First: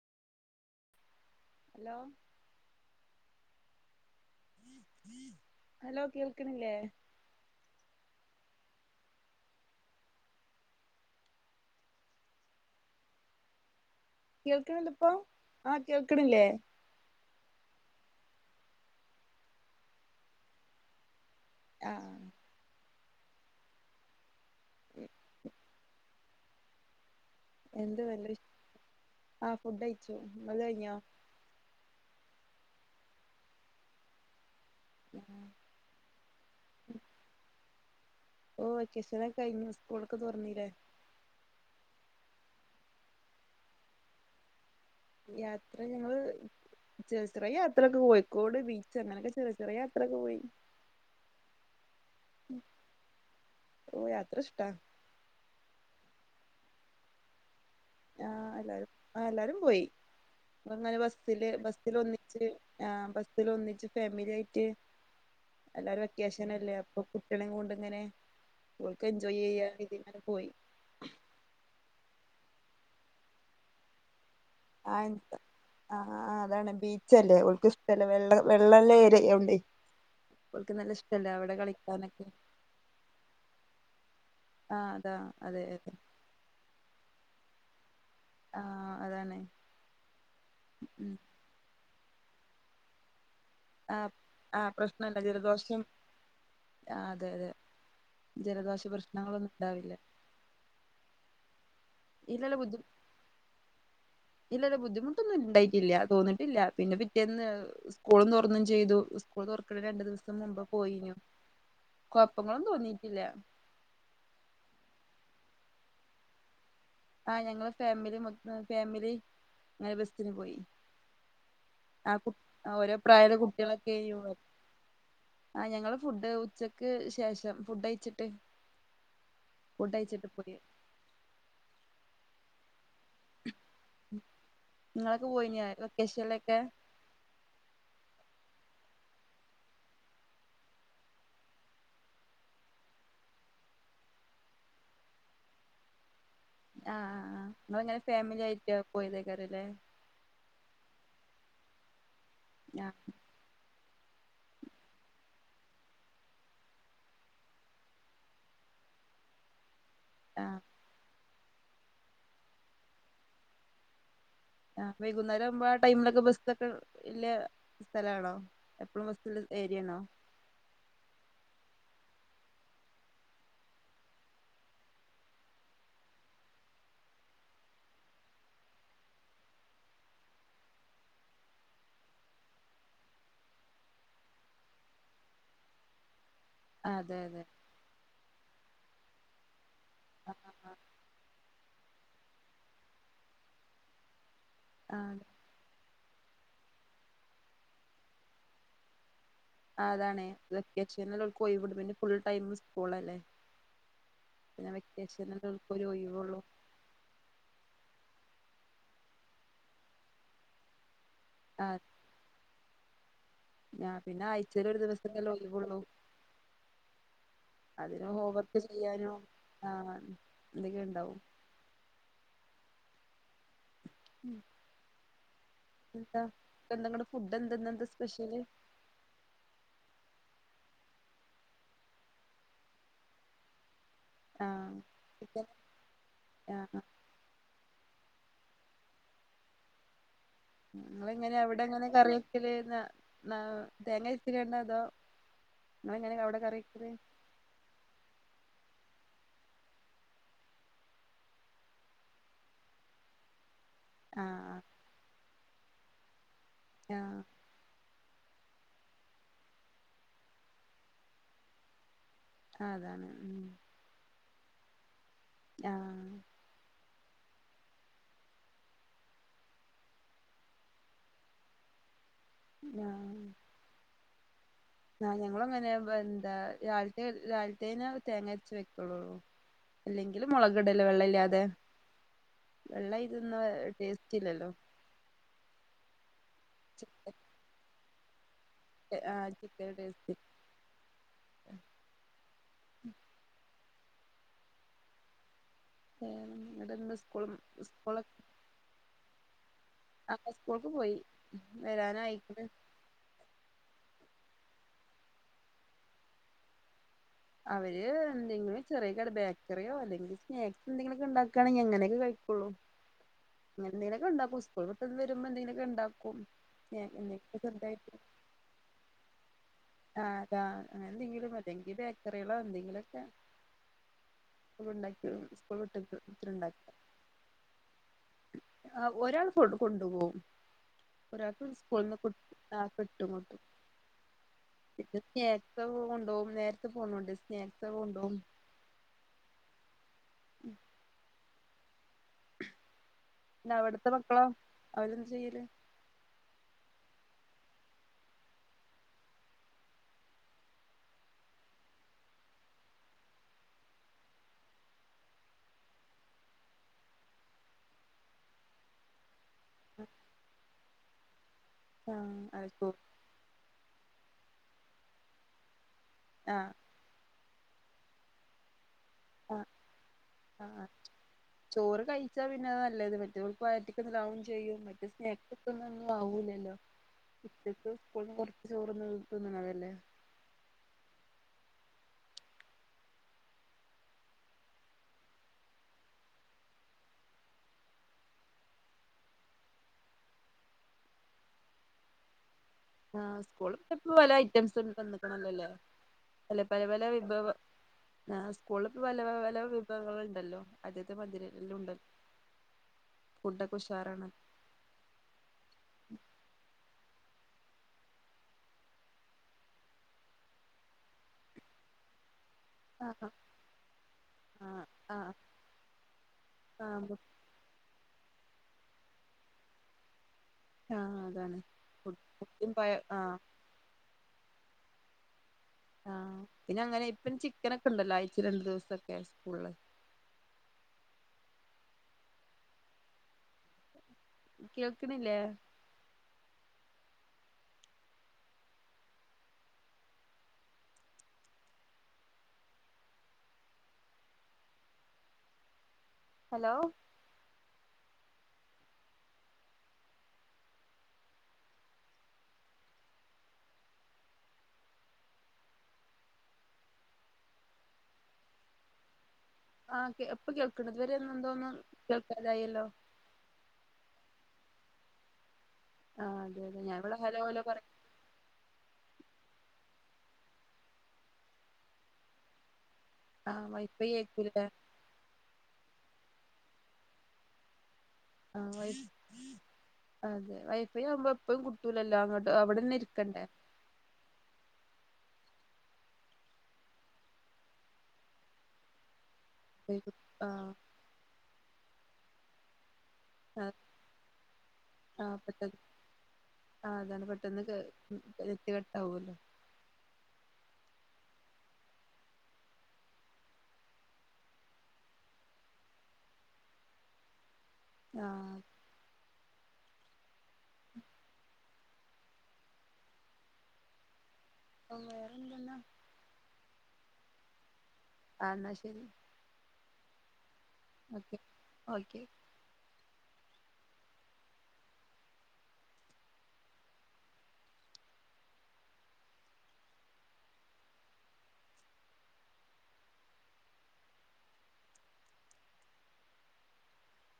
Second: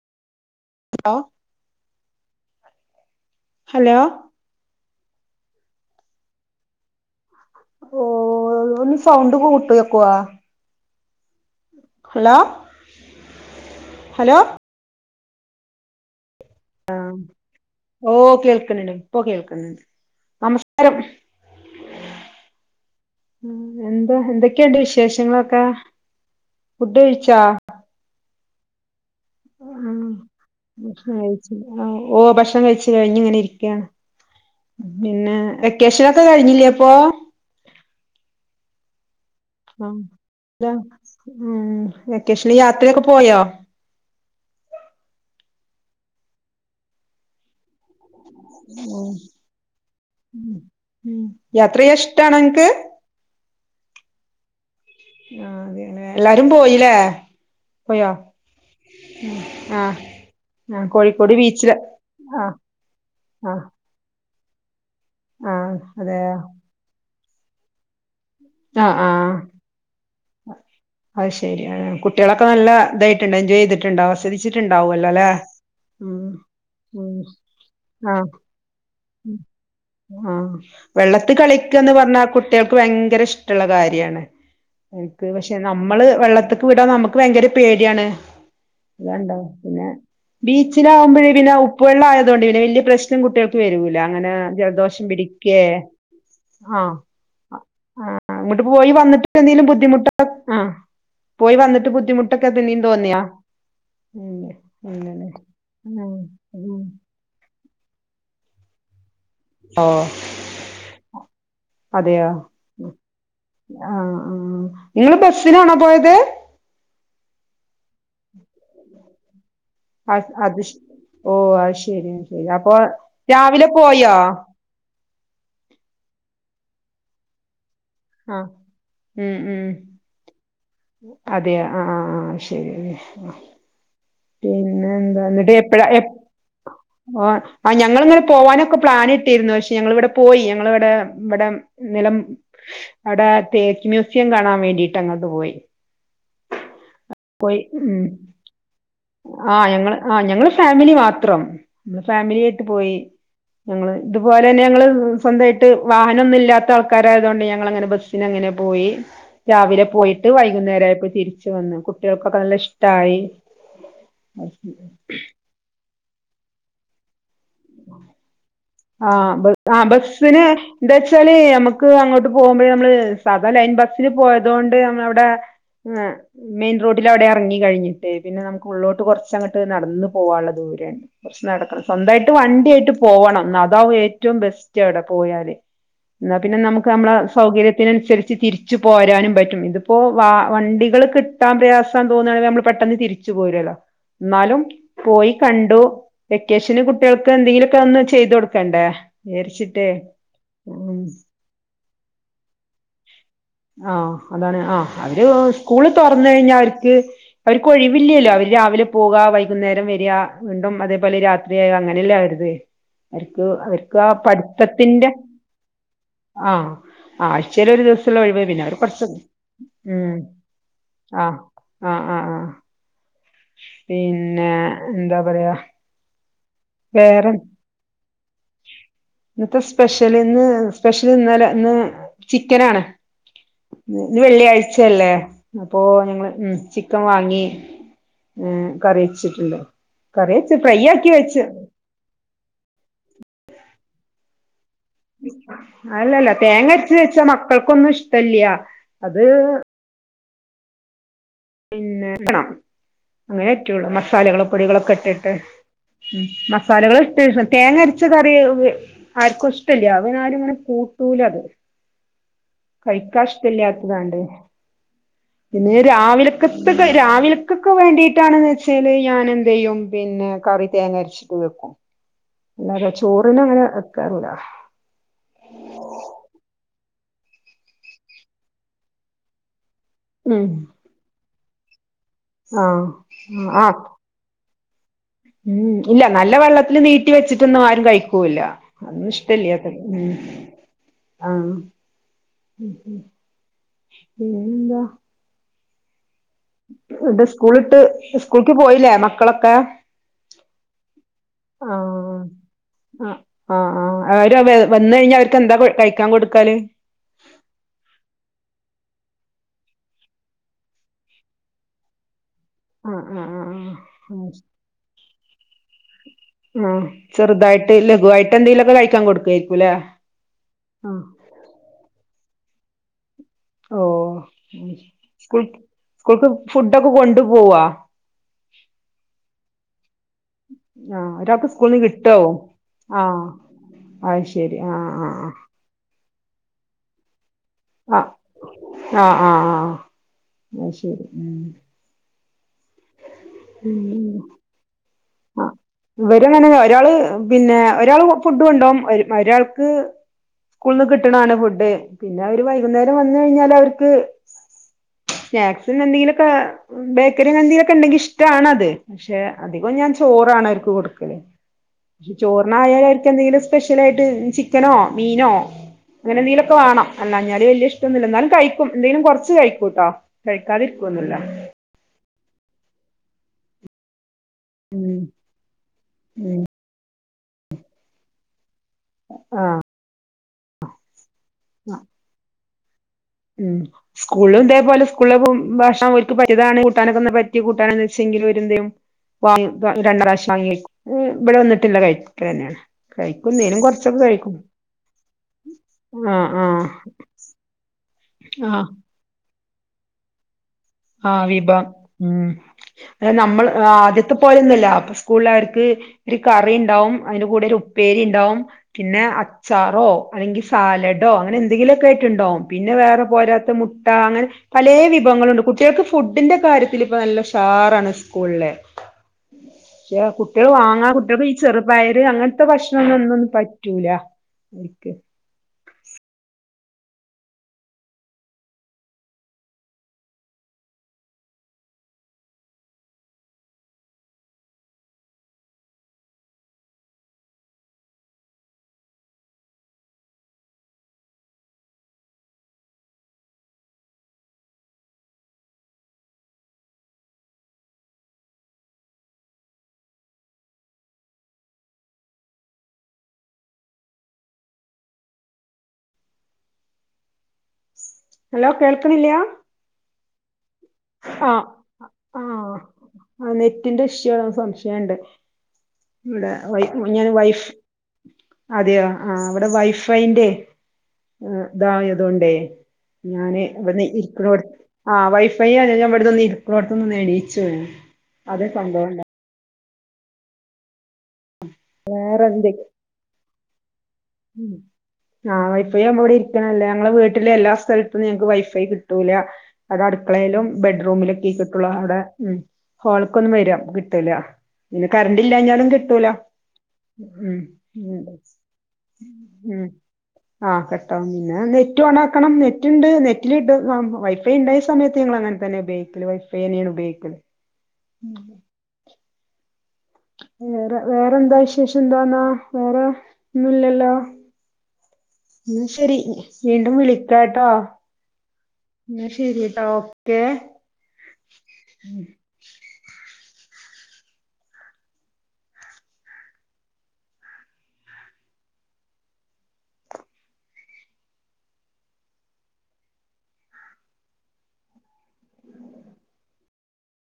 [unintelligible] Hello. Hello hello കേൾക്കണില്ലേ ഓ ഒന്ന് സൗണ്ട് കൂട്ടി വെക്കുവോ ഹലോ ഹലോ കേൾക്കണില്ലെ ഇപ്പൊ ആഹ് കേൾക്കണില്ലേ? ആഹ് ഓ കേൾക്കണണ്ട് ഇപ്പൊ കേൾക്കണുണ്ട് നമസ്കാരം ആഹ് എന്താ എന്തൊക്കെയുണ്ട് വിശേഷങ്ങളൊക്കെ? ഫുഡ് കഴിച്ചാ? എന്ത് വല്ല വി ആഹ് ഫുഡ് കഴിച്ചു. ഇങ്ങളത് കഴിഞ്ഞോ? ഓഹ് ഭക്ഷണം കഴിച്ചു കഴിഞ്ഞ് ഇങ്ങനെ ഇരിക്കാണ് പിന്നെ വെ ക്കേഷനൊക്കെ കഴിഞ്ഞില്ലേ അപ്പോ? ഓ വെക്കേഷനൊക്കെ കഴിഞ്ഞു സ്കൂളൊക്കെ തുറന്നിലെ ഉം വെക്കേഷന് യാത്രയൊക്കെ പോയോ യാത്ര ഞങ്ങള് ചെർചെറെ യാത്രൊക്കെ പോയി ഓ പോയി ഉം യാത്രയ്യാൻ ഇഷ്ടാണൻക്ക് [inaudible] ഓ യാത്ര ഇഷ്ട എല്ലാരും പോയിലേ ആഹ് എല്ലാരും ആ എല്ലാരും പോയി ആഹ് ങ്ങൾ ആഹ് ഇങ്ങനെ കോഴിക്കോട് ബസ്സില് ബീച്ചില് ബസ്സിൽ ഒന്നിച്ച് ആഹ് ആ ബസ്സിൽ ആഹ് ഒന്നിച്ച് ഫാമിലി ആയിട്ട് ആഹ് എല്ലരും അതെയോ വെക്കേഷനല്ലേ അപ്പൊ കുട്ട്യളേം കൊണ്ട്ങ്ങനെ അ ആഹ് അഹ് ശെരി ഏ കുട്ട്യാളൊക്കെ നല്ല ഇതായിട്ട്ണ്ട് എൻജോയ് ചെയ്തിട്ടുണ്ടോ ആസ്വദിച് ആ [unintelligible] ആ അതാണ് ഉം ബീച്ചല്ലേ ഓല്ക്ക് ഇഷ്ടല്ലേ ആഹ് വെള്ള വെള്ളല്ലേ യൌണ്ടേ ആഹ് വെള്ളത്ത് കളിക്കന്ന് പറഞ്ഞാ കളിക്കാനൊക്കെ കുട്ട്യാൾക്ക് ഭയങ്കര ഇഷ്ടള്ള കാര്യാണ് ആഹ് അതാ ഓല്ക്ക് പക്ഷെ അതെ അതെ നമ്മള് വെള്ളത്ത്ക്ക് വിടാ നമുക്ക് ഭയങ്കര പേടിയാണ് ആഹ് അതാണ് ഉം ബീച്ചിലാവുമ്പോഴേ പിന്നെ ഔ ഉപ്പ് വെള്ളായതോണ്ട് പിന്നെ വല്യയ പ്രശ്നം കുട്ട്യാൾക്ക് വരൂല ആഹ് അങ്ങനെ ആഹ് ജലദോഷം പ്രശ്നല്ല പിടിക്കേ ജലദോഷം ആ ആഹ് അതെ അതെ ആ ഇങ്ങട്ട് ജലദോഷ പോയി വന്ന്ട്ട് പ്രശ്നങ്ങളൊന്നും എന്തെങ്കിലും ഉണ്ടാവില്ല ബുദ്ധിമുട്ട് ആ പോയി വന്ന്ട്ട് ബു ദ്ധിമുട്ടൊക്കെ പിന്നിം തോന്നിയോ ഇല്ല ല്ല ബുദ്ധിമുട്ടൊന്നുംണ്ടായിട്ടില്ല ഉം പൊന്ന്ട്ട്ല്ല ഉം പിന്നെ പിറ്റ് എന്ന് സ്കൂളും തൊർന്നും ചെയ്തു സ് സ്കൂൾ തൊർക്ക്ണ ഓ രണ്ട് ദിവസം മുമ്പ് പോയീനു കൊഴപ്പങ്ങളൊന്നും തോന്നീട്ടില്ല. ആഹ് ആഹ് ങ്ങള് ബസ്സ്നാണോ പോയത്. ആഹ് ഞങ്ങള് ഫാമിലി മൊത്തം ഫാമിലി. അങ്ങനെ അഹ് ബസ്സിന് പോയി അത് ശെ ഓ അഹ് ശെരീ ആഹ് കു അപ്പൊ ഓരോ പ്രായള്ള രാവിലെ പോയോ. [inaudible] കുട്ടികളൊക്കെയ്നു ആഹ് ഞങ്ങള് ഫുഡ് ഉച്ചക്ക് ശേഷം ഫുഡയ്ച് ട്ട് ആ ഫുഡയ്ച്ട്ട് പൊതി അതെ അ അ ആഹ് ശെരിന്നെ. പിന്നെന്താ നിങ്ങളൊക്കെ ന്ന്ട്ട് പോയിനോ എപ്പഴാ എപ്പ് വെക്കേഷനിലൊക്കെ ഓ ആ ഞങ്ങള്ങ്ങനെ പോവാനൊക്കെ പ്ലാന്ട്ടിര്ന്നു പഷേ ഞങ്ങള്വ്ടെ പോയി ഞങ്ങള്വ്ടെ വ്ടെ. നിലം അടെ തേക്ക് മ്യൂസിയം കാണാവേണ്ടിട്ട് അങ്ങോട്ട് പോയി. ആഹ് ആഹ് ആഹ് പോയി ങ്ങളെങ്ങനെ ഉം ഫാമില്യായ്റ്റോ പോയതേക്കാരലേ. ആഹ് ഞങ്ങള് ഫാമിലി മാത്രം ഫാമിലി ആയിട്ട് പോയി. ആഹ് ഞങ്ങള് ഇതുപോലെന്നെ ഞങ്ങള് സ്വന്തയ്ട്ട് വാഹനൊന്നുല്ലാത്ത ആൾക്കാരായതോണ്ട് ഞങ്ങളങ്ങനെ ബസ്സ്‌നങ്ങനെ പോയി രാവിലെ പോയിട്ട് ആഹ് വൈകുന്നേരായപ്പൊ തിരിച്ചു വന്നു കു ട്ട്യോക്കൊക്ക നല്ല ഇഷ്ടായി. ആഹ് വൈകുന്നേരാവുമ്പോ ആ ടൈംലൊക്കെ ബസ്സൊക്കെ ഇല്ലെ സ്ഥലാണോ എപ്പളും ബസ്സ്ള്ള ഏര്യേണോ. പിനെ. ന്താച്ചാല് യമ്മക്ക് അങ്ങോട്ട് പോകുമ്പഴ് മ്മള് സാധാ ലൈൻ ബസ്സില് പോയതോണ്ട് നമ്മളഉടെ ങ്ങ. മെയിൻ റോഡിലവ്ടെ എർങ്ങി കഴിഞ്ഞിട്ട് പിന്നെ നമുക്ക് ഉള്ളോട്ട്കൊർച്ചങ്ങട്ട് നട്ന്ന് പോവാള്ള ദൂര കൊർച് നടക്കണം സ്വന്തായി ട്ട് വണ്ട്യയ്ട്ട് പോവണം ന്ന അതാവും ഏറ്റവും ബെസ്റ്റ് അവ്ടെ പോയാല്. ന്നാ പിന്നെ നമുക്ക് ആഹ് നമ്മളെ അതെ അതെ സൗകര്യത്തിനനുസര്ച്ച് തിര്ച്ച് പോരാനും പറ്റും ഇത് പ്പൊ വാ ആഹ് ആഹ് വണ്ടികള് കിട്ടാ പ്രയാസാന്ന് തോന്നാണെില് നമ്മള് പെട്ടെന്ന് തിരിച്ചു പോരോലൊ ന്നാലും. ആഹ് പോയി കണ്ടു വെക്കേഷന് കുട്ട്യാൾക്ക് എന്തെങ്കിലൊക്കൊന്ന് ചെയ്തൊട്ക്കെണ്ടേ. ആഹ് അതാണെ വെക്കേഷൻല് ഓൽക് ഒയ്വ്ട്ടുമ്പൊ പിന്നെ ഫുൾടൈം സ്കൂളല്ലേ. ആഹ് അതാണ് പിന്നെ ആ അവര് വെക്കേഷനിൽ ഓൽക്ക് ഒരു സ്കൂള് ഒഴിവുള്ളൂ തൊർന്നഴിഞ്ഞാ അവര്ക്ക്. അവര്ക്കൊഴിവില്ലല്ലോ അവര് രാവിലെപോവാ വൈകുന്നേരം വരാ വീണ്ടും അതേപോലെ രാത് ത്രിയാ ആഹ് അങ്ങനെല്ലെ അവര്ത്. അര്ക്ക് അവർക്കാ പിന്നെ ആഴ്ചയിൽ ഒരു പഠ്ത്തത്തിന്റെ ദിവസല്ലേ ഒഴിവുള്ളൂ ആഹ് ആഴ്ചയിലൊരുദൂസ അതിന് ത്തുള്ള ഒഴിവ് ഹോംവർക്ക് പിന്നെ അവര് കൊറ്ച്ച് ചെയ്യാനും ആ ഉം എന്തൊക്കെ ഉണ്ടാവും ആഹ്. ആഹ് ആഹ് ആഹ് പിന്നെ എന്താ പറയാ. എന്താ എന്തങ്ങടെ വേറെ ഫുഡ്ഡെന്ത ന്ന്ന്ത സ്പെഷ്യല്. ഇന്നത്തെ സ്പെഷ്യല് ഇന്ന് സ്പെഷ്യല് ഇന്നലെ ന്ന് ചിക്കനാണ്. ന്ന് ന്ന് ആ വെള്ളിയാഴ്ചല്ലേ ചിക്കൻ അപ്പൊ ങ്ങള് ഉം ആ ചിക്കംവാങ്ങി. ഉം കറിവെച്ചിട്ടുണ്ട് കറി ഫ്രൈ മ് ആക്കി ങ്ങളെങ്ങനെ വെച്ച് അവിടെങ്ങനെ കറിവെക്കല് ന്ന ന്നാ തേങ്ങര്ച്ങ്ങാണ്ട് അതോ. നിങ്ങളെങ്ങനെ അല്ലല്ല അവിടെ കറി വെക്കല് തേങ്ങര്ച്ച് വെച്ചാ മക്കൾക്കൊന്നും ഇഷ്ടല്ലൃ അത് പിന്നെ ക്കണൊ അങ്ങനറ്റുള്ളൂ ആ മസാലകള് പൊടികളൊക്കെട്ടിട്ട്. ഉം ആ മസാലകള്ട്ട് [unintelligible] തേങ്ങ അര്ച്ചകറി വി ആര്ക്കു ഇഷ്ടല്ലൃ അപനാരുങ്ങനെ കൂട്ടൂലത്. ആ അതാണ് ഉം കയിക്കാഷ്ടല്ലാത്തതാണ്ട് ആ പിന്നെ രാവിലെ. കത്തക് രാവിലെക്കെക്ക് വേണ്ടീട്ടാണെന്ന്ച്ചാല് ഞാനെന്തെയും പിന്നെ കറി തേങ്ങര് ച്വെക്കും അല്ലാതെ ചോറിനങ്ങനെ വെക്കാറൂല്ല. ആഹ് ഞങ്ങളു അങ്ങനെ വെന്താ രാവിൽത്തെ രാവിൽത്തേന് തേങ്ങര്ച്ച് വെക്കുള്ളൂ. അല്ലെങ്കിലും ഉം മൊളകിടല വെള്ളല്ലാതെ. ആഹ് വെള്ള ഇരിന്നാ ആഹ് ടേസ്റ്റില്ലല്ലോ. ഉം ഇല്ല നല്ലവെള്ളത്തില് നീട്ടി വെച്ചിട്ടൊന്നും ആരുംകഴിക്കൂല്ലാ അതൊന്നും ആ ഇഷ്ടൃല്ലൃതെ ചിക്കന് ഉം ടേസ്റ്റ് ആഹ് ഉം ഉം പിന്നെന്താ വേറെന്ത് ന്നിട്ട്ന്ന് ഇത് സ്കൂളും സ്കൂളിട്ട് സ്കൂളൊക് സ്കൂൾക്ക് പോയിലേ മക്കളൊക്കെ ആഹ് സ്കൂൾക്ക് പോയി വരാനായിക്ക്ണ് ആഹ് ആഹ് ആഹ് അവര് വൻ വന്നഴിഞ്ഞാ അവർക്കെന്താ കൊ കഴിക്കാൻ കൊടുക്കാല് അവര് എന്തെങ്കിലും ചെറിയ കടി ബേക്കറിയോ അല്ലെങ്കിൽ സ്നാക്സെന്തെങ്കിലൊക്കെണ്ടാകാണെങ്കിൽ അങ്ങനെയൊക്കെ കഴിക്കൊള്ളൂ ആഹ് ആഹ് ആഹ് ആഹ് ആഹ്ശെ ൻത് വരുമ്പോ എന്തെങ്കിലൊക്കെണ്ടാക്കും ആ ഏ എന്തെങ്കിലും ചെറുതായിട്ട് ലഘുവായിട്ട് എന്തെങ്കിലുമൊക്കെ കഴിക്കാൻ കൊടുക്കായിരിക്കുംല്ലേ ആ ആഹ് ആഹ് ങ്ങനെന്തെങ്കിലും ല്ലെങ്കിൽ ബേക്കറികളോ എന്തെങ്കിലൊക്കെ ഓ ഒന്നുണ്ടാക്കി മ് സ്കൂൾ സ്കൂൾവിട്ട്ട്ട് സ്കൂൾക്ക് ഒപ്പരണ്ടാക ഫുഡൊക്കെ കൊണ്ടു പോവാ ആഹ് ഒരാൾ കൊണ്ട് കൊണ്ടുപോകും ആ ഒരാൾക്ക് സ്കൂളിൽ നിന്ന് സ്കൂള്ന്ന് കിട്ടോ കിട്ടും ആഹ് ആ കിട്ടും അത് ശരി ആ [unintelligible] ആ വ കൊണ്ടോകും നേരത്തെ പോണോണ്ട് സ്നേക്സൊക്കെ കൊണ്ടോവും ആഹ് ആഹ് ആഹ് അഹ്ശരി ഉം നവിടെത്തെ മക്കളൊ അവരെന്ത് ചെയ്യല് ഇവരങ്ങനെന്നെ ഒരാള് പിന്നെ ഒരാൾ പു ഫുഡ് കൊണ്ടോകും ഒരാൾക്ക് സ്കൂള്ന്ന് കിട്ട്ണാണ് ഫുഡ് പിന്നെ അവര് വൈകുന്നേരം വന്നഴിഞ്ഞാലവർക്ക് സ്നാക്സിനെന്തെങ്കിലൊക്കെ ബേക്കറിനെന്തെകിലൊക്കെ ഉണ്ടെങ്കിഷ്ടാണത് പക്ഷെ അധികം ഞാൻ ചോറാണ്വർക്ക് കൊടുക്കല് ആഹ് അവർക്കോ ചോറിനായാ കെന്തെങ്കിലും സ്പെഷ്യലായിട്ട് ചിക്കനോ മീനോ ആഹ് അങ്ങനെന്തേലൊക്കെ വാണം അന്നാഞ്ഞാല് വല്യ ഇഷ്ടൊന്നുല്ല ന്നാലുംകഴിക്കും എന്തേലും കൊറ്ച്ച് ആഹ് കഴിക്കൂട്ടോ ആഹ് കഴിക്കാതിരിക്കൊന്നുല്ല ചോറ് കഴിച്ചാ പിന്നെ അതാനല്ലത് മറ്റേത് വയറ്റ്ക് [unintelligible] ആവുംചെയ്യും മറ്റേത് ഉം സ്നേകൊക്കെന്നും ഒന്നും ആവൂലല്ലോ ഉച്ചക്ക് സ്കൂള്ന്ന് കൊറ്ച്ച് ചോറ്ന്ന് തിന്ന്ണതല്ലേ [unintelligible] ഉം സ്കൂളും ഇതേപോലെ സ്കൂളിലെ പോം ഭക്ഷണം ഇവർക്ക് പറ്റീതാണ് കൂട്ടാനൊക്കെ പറ്റിയ കൂട്ടാനന്ന് വെച്ചെങ്കിൽ ഇവരെന്തയും [unintelligible] കഴിക്കും ഉം ഇവിടെ വന്നിട്ടില്ല കഴിക്കണന്നെയാണ് ആഹ് സ്കൂളിപ്പ പല ഐറ്റംസ് ഒണ്ടാക്കണല്ലോല്ലേ ആഹ് പല ആഹ് പലപല വിഭവ ആഹ് സ്കൂളിൽ ഇപ്പോ പല പല വിഭവങ്ങൾ ഉണ്ടല്ലോ ആഹ് വിഭവം ഉം അല്ല നമ്മൾ ഫുഡൊക്കെ ഉഷാറാണ് ആദ്യത്തെ പോലെയൊന്നല്ല സ്കൂളിലവർക്ക് ഒരു കറി ഇണ്ടാവും അതിന്റെ കൂടെ ഒരു ഉപ്പേരി ഇണ്ടാവും പിന്നെ അച്ചാറോ അല്ലെങ്കി സാലഡോ അങ്ങനെ എന്തെങ്കിലുമൊക്കെയായിട്ടിണ്ടാവും പിന്നെ വേറെ ആഹ് പോരാത്ത മുട്ട അങ്ങനെ ആഹ് പലേ ആഹ് വിഭവങ്ങളുണ്ട് കുട്ടികൾക്ക് ഫുഡിന്റെ കാര്യത്തിൽ ഇപ്പ ആഹ് നല്ല താറാണ് സ്കൂളിലെ ക്ഷേ കുട്ടികള് വാങ്ങാ ആഹ് കുട്ടികള് ഈ അതാണ് ചെറുപയര് അങ്ങനത്തെ ഫുഡും പഴ ആഹ് ഭക്ഷണങ്ങളൊന്നും പറ്റൂല [unintelligible] ആഹ് പിന്നങ്ങനെ ഇപ്പും ചിക്കൻ ഒക്കെ ഉണ്ടല്ലോ ആഴ്ച്ച രണ്ടു ദിവസൊക്കെ സ്കൂളില് കേൾക്കണില്ലേ ഹലോ ഹലോ കേൾക്കുന്നില്യ ആഹ് കേ ഇപ്പൊ കേൾക്കണ് ഇതുവരെ ഒന്നെന്തോന്നും കേൾക്കാതായില്ലോ ആഹ് നെറ്റിന്റെ ഇഷ്യൂ അസംശയണ്ട് ആഹ് ഇവിടെ അതെ വൈ അതെ ഞാൻ ഇവിടെ ഞാന് ഹലോ ഹലോ വൈഫ് പറ അതെയോ ആവടെ വൈഫൈന്റെ ഇതായതോണ്ടേ ഞാന് ആഹ് ഇവിടുന്ന് വൈഫൈ ഇരിക്കണോട ആയിരിക്കൂല്ലേ ആഹ് വൈഫൈ ആല്ലവിടന്ന്ന്നന്ന് ഇടത്തോട്ടൊന്ന് നേടിച്ചു ആ വൈഫ് അതെ വൈഫൈ ആവുമ്പോ എപ്പഴും കുട്ടൂലല്ലോ വേറെ അങ്ങോട്ട് എന്തെ അവിടെന്നെരി ക്കണ്ട [inaudible] ആ വൈഫൈ ആവുമ്പോ ഇവിടെ ഇരിക്കണല്ലേ ഞങ്ങളെ വീട്ടിലെ എല്ലാ സ്ഥലത്തും ഞങ്ങക്ക് വൈഫൈ കിട്ടൂല അത് അടുക്കളയിലും ആഹ് ബെഡ്റൂമിലൊക്കെ കിട്ടുള്ളൂ അവിടെ മ് ഹോള്ക്കൊന്നും ആഹ് വര കിട്ടൂല പിന്നെ ആഹ് കറണ്ട് പെട്ടെന്ന് ഇല്ലാഞ്ഞാലും കിട്ടൂല. അതാണ് ഉം പെട്ടെന്ന് കെ ഉം എത്തി കെട്ടാവൂല്ലോ ഉം ആ കെട്ടാം പിന്നെ നെറ്റ് ഓണാക്കണം നെറ്റ്ണ്ട് നെറ്റിൽ ഇട് വൈഫൈ ഉണ്ടായ സമയത്ത് ഞങ്ങള്ങ്ങനാ തന്നെ ബൈക്കില് വൈഫൈന്യാണ് ഉപയോഗിക്കല് ആ വേറെ വേറെന്താ വിശേഷം എന്താന്നാ വേറെ ഒന്നും ഇല്ലല്ലോ വേറെന്താ ഉം ശെരി വീണ്ടും വിളിക്കാട്ടോ ആ എന്നാ ശരി ന്നാ ശെരിട്ടാ ഓക്കേ ഓക്കെ ഓക്കെ